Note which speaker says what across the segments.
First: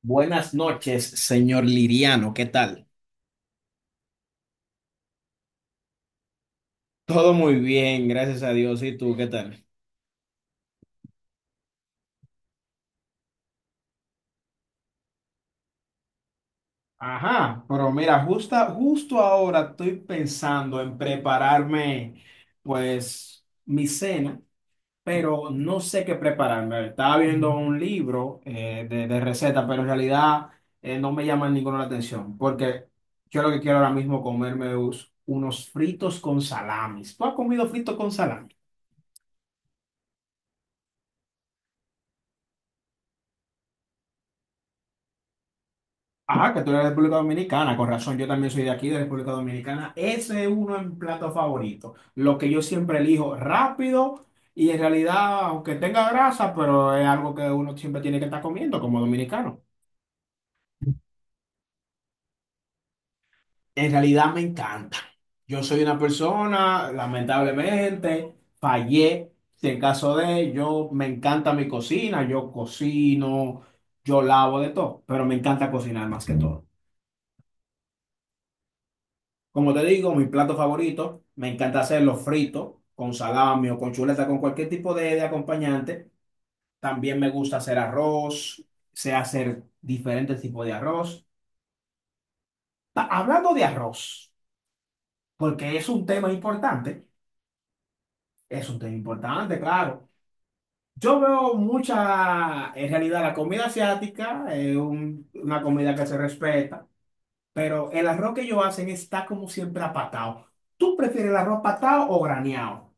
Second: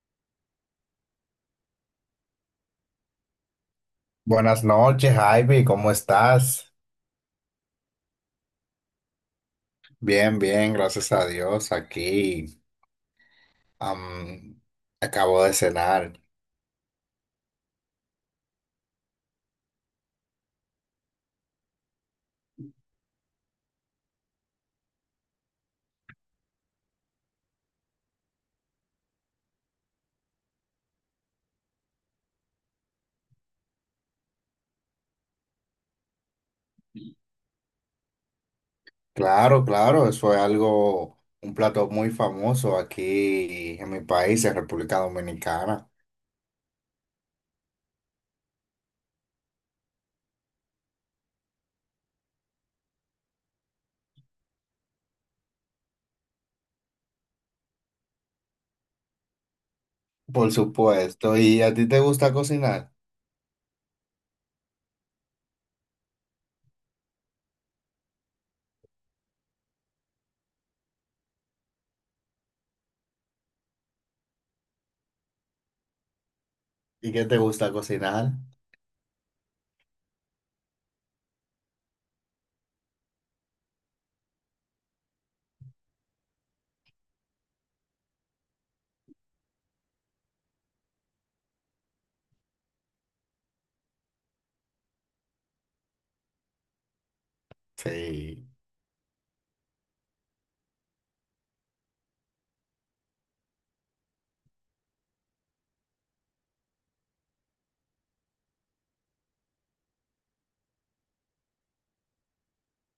Speaker 1: Buenas noches, señor Liriano, ¿qué tal?
Speaker 2: Buenas noches, Ivy, ¿cómo estás?
Speaker 1: Todo muy bien, gracias a Dios. ¿Y tú qué tal?
Speaker 2: Bien, bien, gracias a Dios, aquí. am, Acabo de cenar.
Speaker 1: Ajá, pero mira, justo ahora estoy pensando en prepararme, pues, mi cena, pero no sé qué prepararme. Estaba viendo un libro de recetas, pero en realidad no me llama ninguna la atención, porque yo lo que quiero ahora mismo comerme es unos fritos con salamis. ¿Tú has comido fritos con salami?
Speaker 2: Claro, claro, eso es algo, un plato muy famoso aquí en mi país, en República Dominicana.
Speaker 1: Ah, que tú eres de República Dominicana, con razón, yo también soy de aquí, de República Dominicana. Ese es uno en plato favorito. Lo que yo siempre elijo rápido y en realidad, aunque tenga grasa, pero es algo que uno siempre tiene que estar comiendo como dominicano.
Speaker 2: Por supuesto, ¿y a ti te gusta cocinar?
Speaker 1: En realidad me encanta. Yo soy una persona, lamentablemente, fallé. Si en caso de, yo me encanta mi cocina, yo cocino, yo lavo de todo, pero me encanta cocinar más que todo.
Speaker 2: ¿Y qué te gusta cocinar?
Speaker 1: Como te digo, mi plato favorito, me encanta hacerlo frito, con salami o con chuleta, con cualquier tipo de acompañante. También me gusta hacer arroz, sé hacer diferentes tipos de arroz. Hablando de arroz, porque es un tema importante,
Speaker 2: Sí,
Speaker 1: es un tema importante, claro. Yo veo mucha, en realidad, la comida asiática es una comida que se respeta, pero el arroz que ellos hacen está como siempre apatado. ¿Tú prefieres el arroz patado o graneado?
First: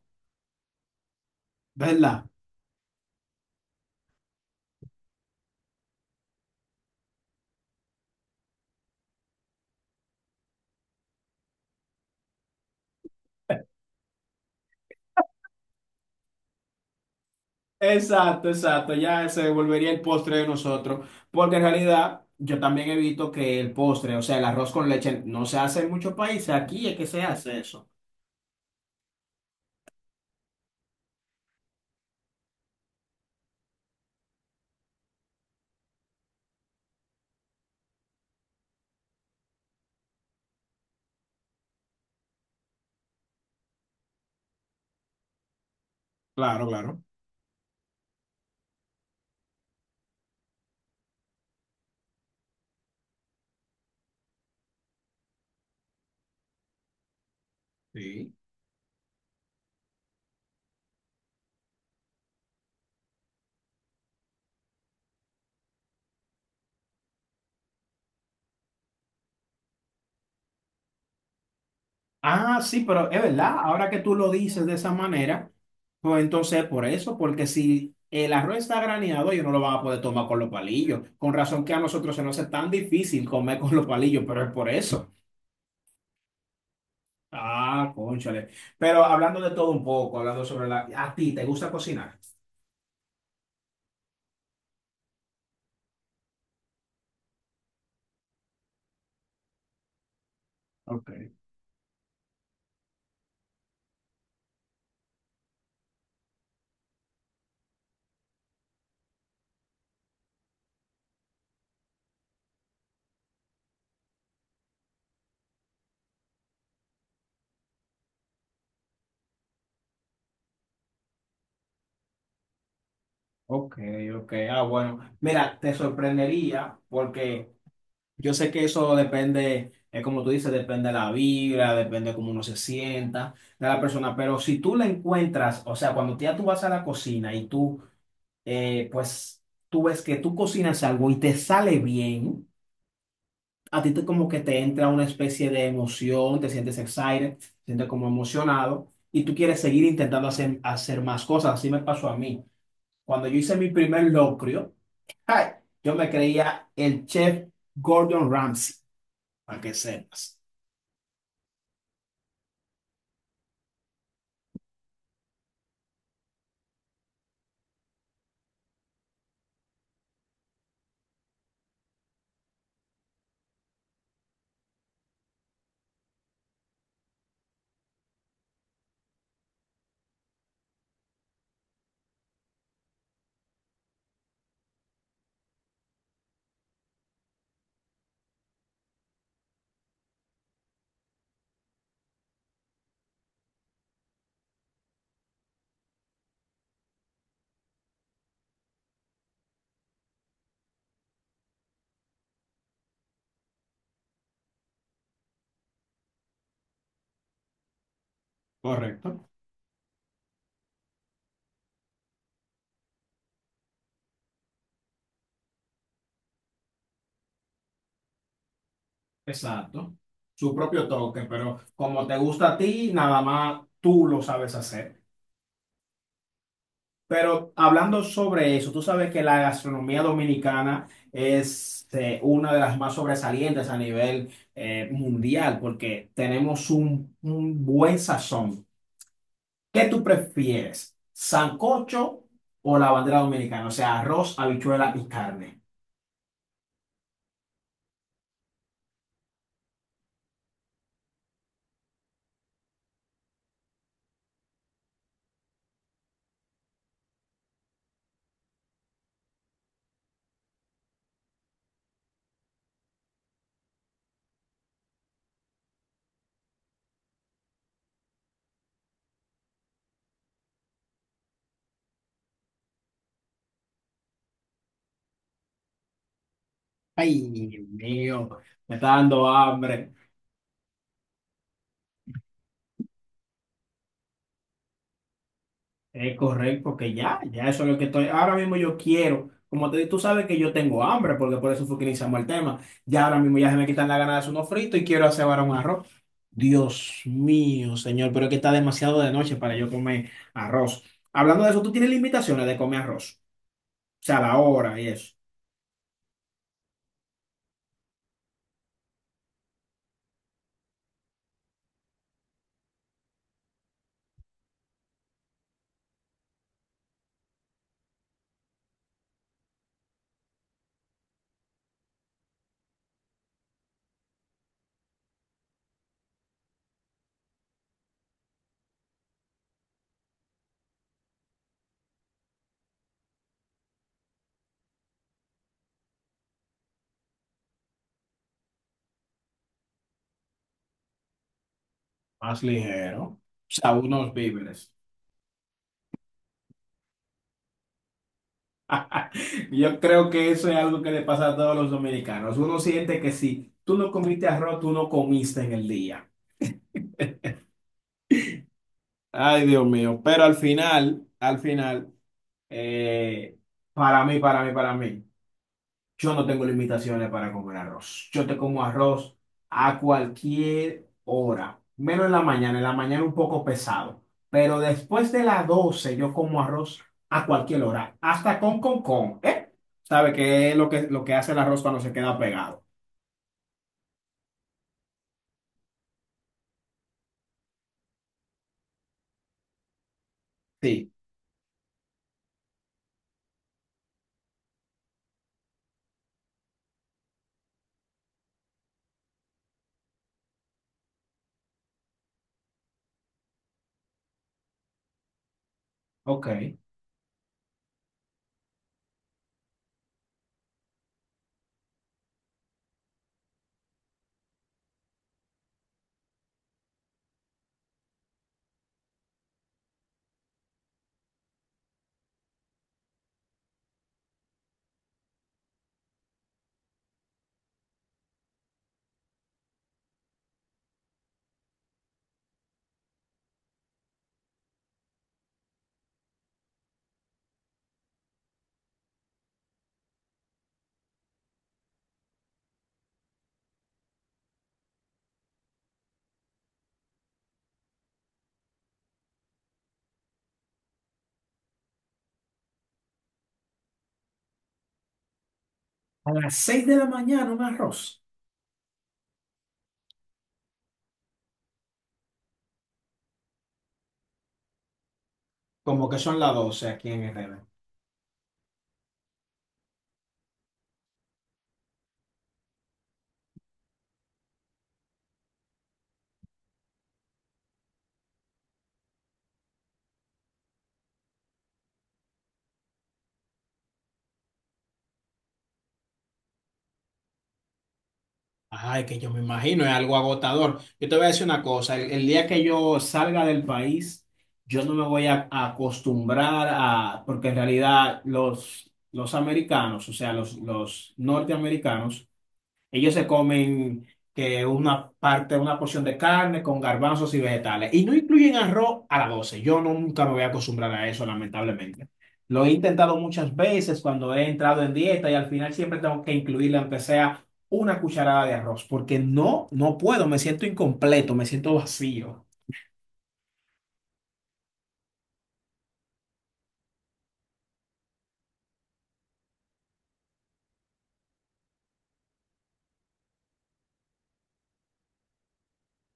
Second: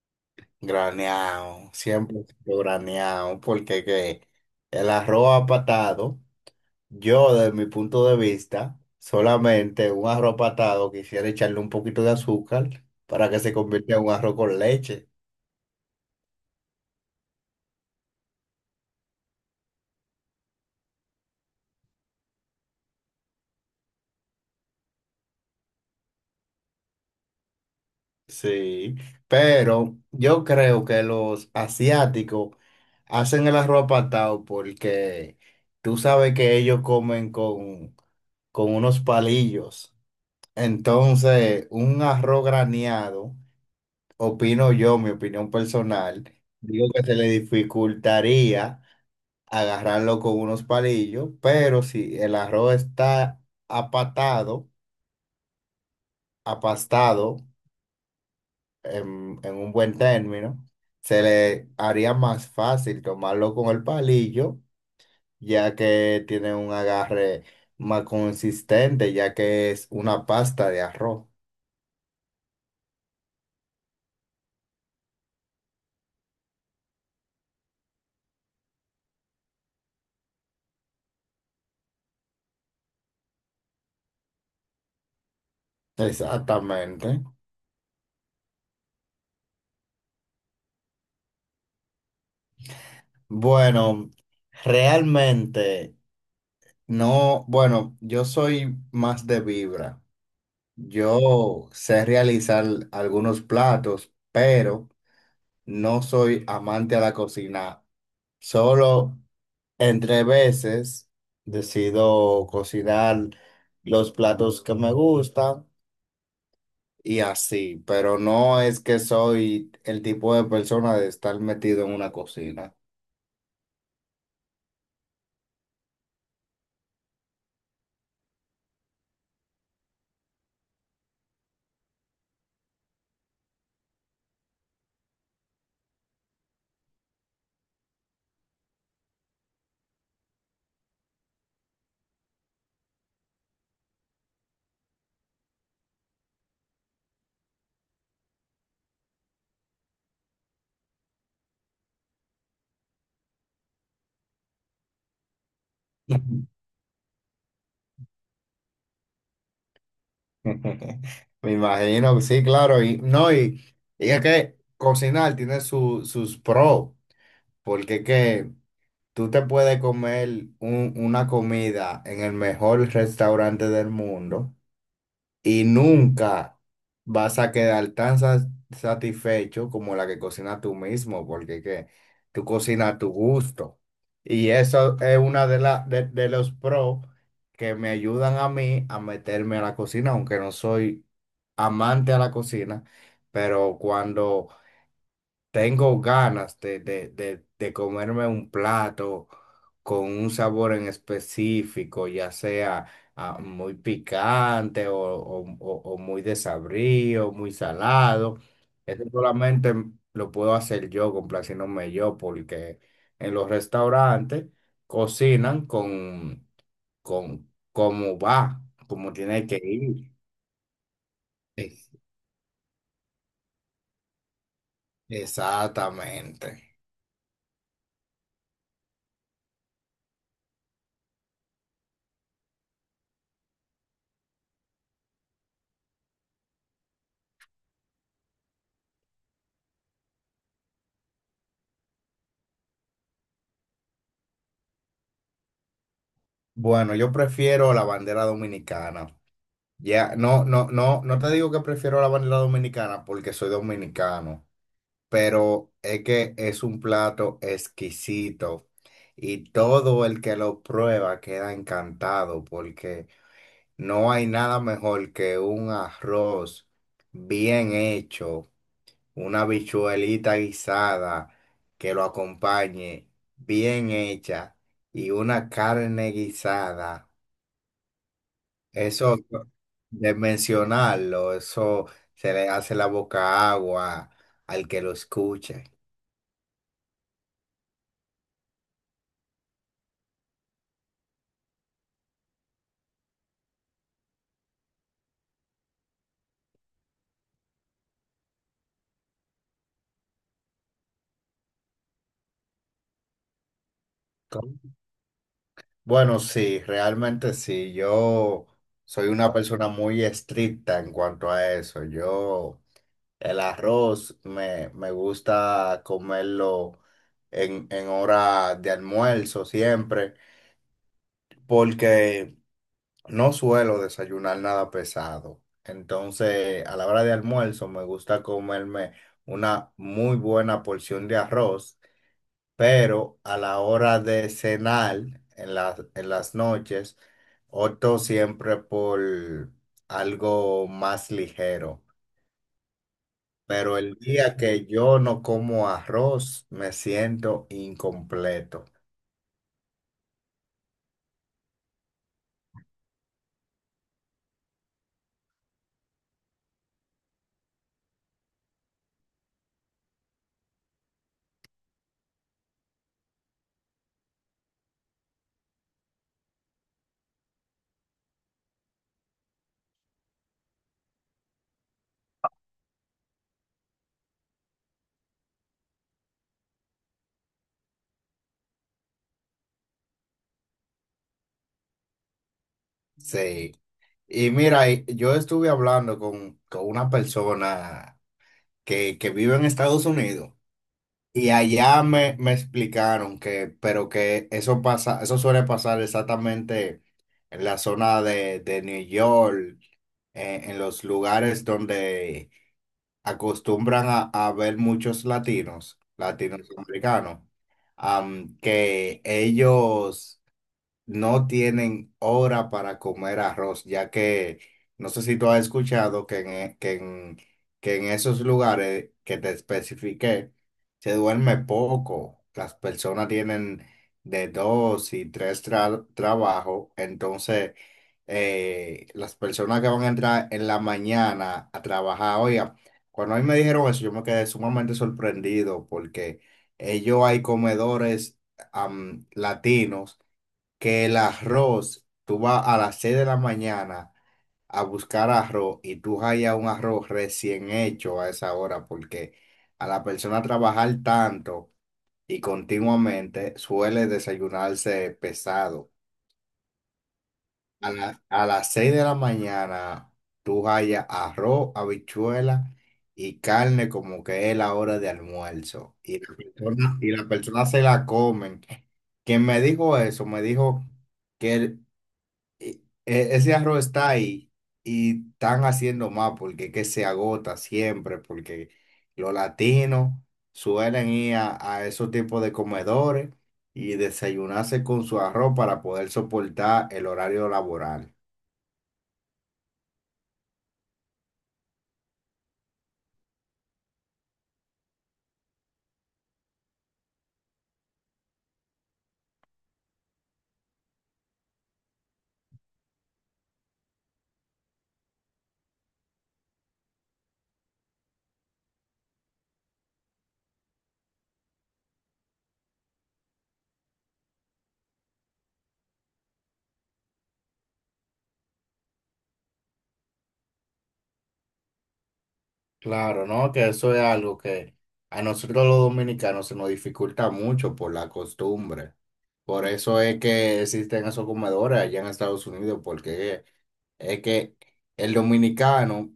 Speaker 2: graneado, siempre
Speaker 1: ¿Verdad?
Speaker 2: graneado, porque que el arroz apatado. Yo, desde mi punto de vista, solamente un arroz patado quisiera echarle un poquito de azúcar para que se convierta en un arroz con leche.
Speaker 1: Exacto, exacto, ya se volvería el postre de nosotros, porque en realidad yo también evito que el postre, o sea, el arroz con leche, no se hace en muchos países, aquí es que se hace eso.
Speaker 2: Sí, pero yo creo que los asiáticos hacen el arroz patado porque tú sabes que ellos comen con unos palillos. Entonces, un arroz graneado, opino yo, mi opinión personal,
Speaker 1: Claro,
Speaker 2: digo que
Speaker 1: claro.
Speaker 2: se le dificultaría agarrarlo con unos palillos, pero si el arroz está apatado, apastado
Speaker 1: Sí.
Speaker 2: en un buen término, se le haría más fácil tomarlo con el palillo, ya que tiene un agarre más consistente, ya que es una pasta de arroz.
Speaker 1: Ah, sí, pero es verdad, ahora que tú lo dices de esa manera, pues entonces por eso, porque si el arroz está graneado, ellos no lo van a poder tomar con los palillos, con razón que a nosotros se nos hace tan difícil comer con los palillos, pero es por eso.
Speaker 2: Exactamente.
Speaker 1: Ah, cónchale. Pero hablando de todo un poco, hablando sobre la... ¿A ti te gusta cocinar?
Speaker 2: Bueno, realmente no, bueno, yo soy más de vibra.
Speaker 1: Ok,
Speaker 2: Yo sé realizar algunos platos, pero no soy amante a la cocina. Solo entre veces decido cocinar los platos que me gustan y así, pero no es que soy el tipo de persona de estar metido en una cocina.
Speaker 1: ok, ok. Ah, bueno. Mira, te sorprendería porque yo sé que eso depende, es como tú dices, depende de la vibra, depende de cómo uno se sienta, de la persona. Pero si tú la encuentras, o sea, cuando ya tú vas a la cocina y tú, eh, pues, tú ves que tú cocinas algo y te sale bien, a ti te, como que te entra una especie de emoción, te sientes excited, te sientes como emocionado y tú quieres seguir intentando hacer, hacer más cosas. Así me pasó a mí. Cuando yo hice mi primer locrio, ay, yo me creía el chef Gordon Ramsay, para que sepas.
Speaker 2: Me imagino, sí, claro, y no, y es que cocinar tiene sus pros, porque que tú te puedes comer una comida en el mejor restaurante del mundo y nunca vas a quedar tan satisfecho como la que cocinas tú mismo, porque que tú cocinas a tu gusto. Y eso es una de los pros que me ayudan a mí a meterme a la cocina, aunque no soy amante a la cocina, pero cuando tengo ganas de comerme un plato con un sabor en específico, ya sea muy picante o muy desabrío, muy salado. Eso
Speaker 1: Correcto.
Speaker 2: solamente lo puedo hacer yo, complaciéndome yo, porque en los restaurantes cocinan con cómo va, como tiene que
Speaker 1: Exacto.
Speaker 2: ir.
Speaker 1: Su propio toque, pero
Speaker 2: Ex-
Speaker 1: como te gusta a ti, nada más tú lo sabes hacer.
Speaker 2: Exactamente.
Speaker 1: Pero hablando sobre eso, tú sabes que la gastronomía dominicana es una de las más sobresalientes a nivel mundial, porque tenemos un buen sazón. ¿Qué tú prefieres? ¿Sancocho o la bandera dominicana? O sea, arroz, habichuela y carne.
Speaker 2: Bueno, yo prefiero la bandera dominicana. Ya, no te digo que prefiero la bandeja dominicana porque soy dominicano, pero es que es un plato exquisito y todo el que lo prueba queda encantado porque no hay nada mejor que un arroz bien hecho, una habichuelita guisada que lo acompañe bien hecha y una carne guisada.
Speaker 1: Ay, Dios mío, me está
Speaker 2: Eso
Speaker 1: dando hambre.
Speaker 2: de mencionarlo, eso se le hace la boca agua al que lo escuche.
Speaker 1: Es correcto, que ya, ya eso es lo que estoy. Ahora mismo yo quiero. Como te dije, tú sabes que yo tengo hambre, porque por eso fue que iniciamos el tema. Ya ahora mismo ya se me quitan las ganas de hacer unos fritos y quiero hacer ahora un arroz. Dios mío, señor, pero es que está demasiado de noche para yo comer arroz. Hablando de eso, ¿tú tienes limitaciones de comer arroz? O sea, la
Speaker 2: ¿Cómo?
Speaker 1: hora y eso.
Speaker 2: Bueno, sí, realmente sí. Yo soy una persona muy estricta en cuanto a eso. Yo el arroz me gusta comerlo en hora de almuerzo siempre, porque no suelo desayunar nada pesado. Entonces, a la hora de almuerzo me gusta comerme una muy buena porción de arroz, pero a la hora de cenar en en las noches, opto siempre por algo más ligero.
Speaker 1: Más ligero. O sea,
Speaker 2: Pero el
Speaker 1: unos
Speaker 2: día que
Speaker 1: víveres.
Speaker 2: yo no como arroz, me siento incompleto.
Speaker 1: Yo creo que eso es algo que le pasa a todos los dominicanos. Uno siente que si tú no comiste arroz, tú no comiste en el día. Ay, Dios mío. Pero al final, eh, para mí, para mí, para mí, yo no tengo limitaciones para comer arroz. Yo te como arroz a cualquier hora, menos en la mañana. En la mañana un poco pesado. Pero después de las 12 yo como arroz a cualquier hora, hasta con, ¿eh? ¿Sabe qué es lo que hace el arroz cuando se queda pegado?
Speaker 2: Sí. Y mira, y yo estuve hablando con una persona que vive en Estados Unidos.
Speaker 1: Sí.
Speaker 2: Y allá me explicaron que, pero que eso pasa, eso suele pasar exactamente en la zona de New York, en los lugares donde acostumbran a ver muchos latinos,
Speaker 1: Ok. A
Speaker 2: latinoamericanos, que ellos no tienen hora para comer arroz, ya que no sé si tú has escuchado que en que en esos lugares que te especifiqué se duerme poco. Las personas tienen de dos y tres trabajos, entonces las personas que van a entrar en la mañana a trabajar, oiga, cuando a mí me dijeron eso, yo me quedé sumamente sorprendido porque ellos hay comedores latinos que el arroz, tú vas a las 6 de la mañana a buscar arroz y tú hallas un arroz recién hecho a esa hora, porque a la persona trabajar tanto y continuamente suele desayunarse pesado.
Speaker 1: las 6 de la mañana un
Speaker 2: A la-
Speaker 1: arroz.
Speaker 2: a las 6 de la mañana tú hallas arroz, habichuela y carne como que es la hora de almuerzo.
Speaker 1: Como que son las 12 aquí
Speaker 2: Y
Speaker 1: en
Speaker 2: la persona
Speaker 1: Herrera.
Speaker 2: se la comen. Quien me dijo eso, me dijo que ese arroz está ahí y están haciendo más porque que se agota siempre, porque los latinos suelen ir a esos tipos de comedores y desayunarse con su arroz para poder soportar el horario laboral.
Speaker 1: Ay, que yo me imagino, es algo agotador. Yo te voy a decir una cosa, el día que yo salga del país, yo no me voy a acostumbrar a, porque en realidad los americanos, o sea, los norteamericanos, ellos se comen que una parte, una porción de carne con garbanzos y vegetales. Y no incluyen arroz a las 12. Yo no- Nunca me voy a acostumbrar a eso, lamentablemente. Lo he intentado muchas veces cuando he entrado en dieta y al final siempre tengo que incluirle, aunque sea una cucharada de arroz, porque no, no puedo, me siento incompleto, me siento vacío.
Speaker 2: Claro, ¿no? Que eso es algo que a nosotros los dominicanos se nos dificulta mucho por la costumbre. Por eso es que existen esos comedores allá en Estados Unidos, porque es que el dominicano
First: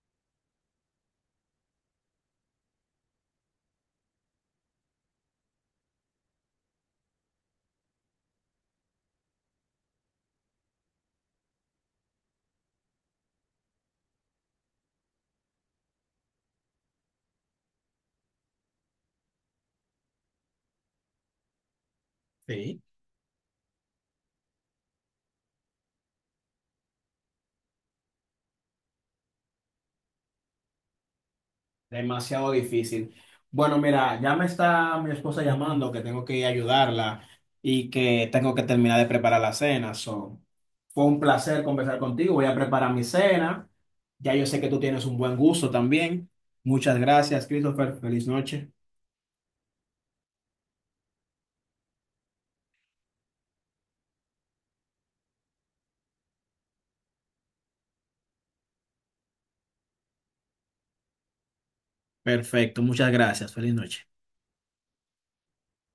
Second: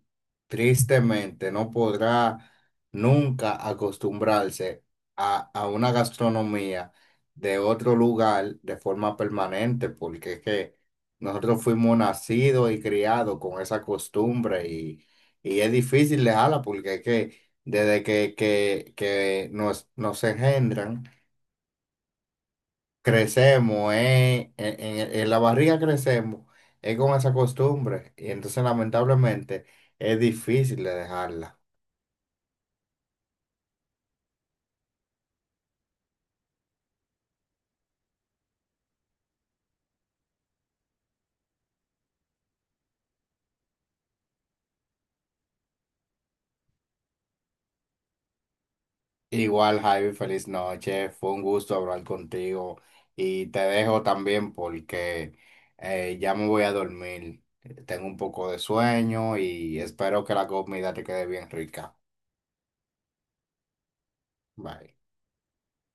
Speaker 2: tristemente no podrá nunca acostumbrarse a una gastronomía de otro lugar de forma permanente, porque es que nosotros fuimos nacidos y criados con esa costumbre y es difícil dejarla porque es que desde que nos, nos engendran,
Speaker 1: Sí.
Speaker 2: crecemos, en la barriga crecemos, es con esa costumbre. Y entonces lamentablemente es difícil de dejarla.
Speaker 1: Demasiado difícil. Bueno, mira, ya me está mi esposa llamando que tengo que ir a ayudarla y que tengo que terminar de preparar la cena. So, fue un placer conversar contigo. Voy a preparar mi cena. Ya yo sé que tú tienes un buen gusto también. Muchas gracias, Christopher. Feliz noche.
Speaker 2: Igual, Javi, feliz noche, fue un gusto hablar contigo y te dejo también porque ya me voy a dormir. Tengo un poco de sueño y espero que la comida te quede bien rica.
Speaker 1: Perfecto, muchas gracias. Feliz noche.
Speaker 2: Bye.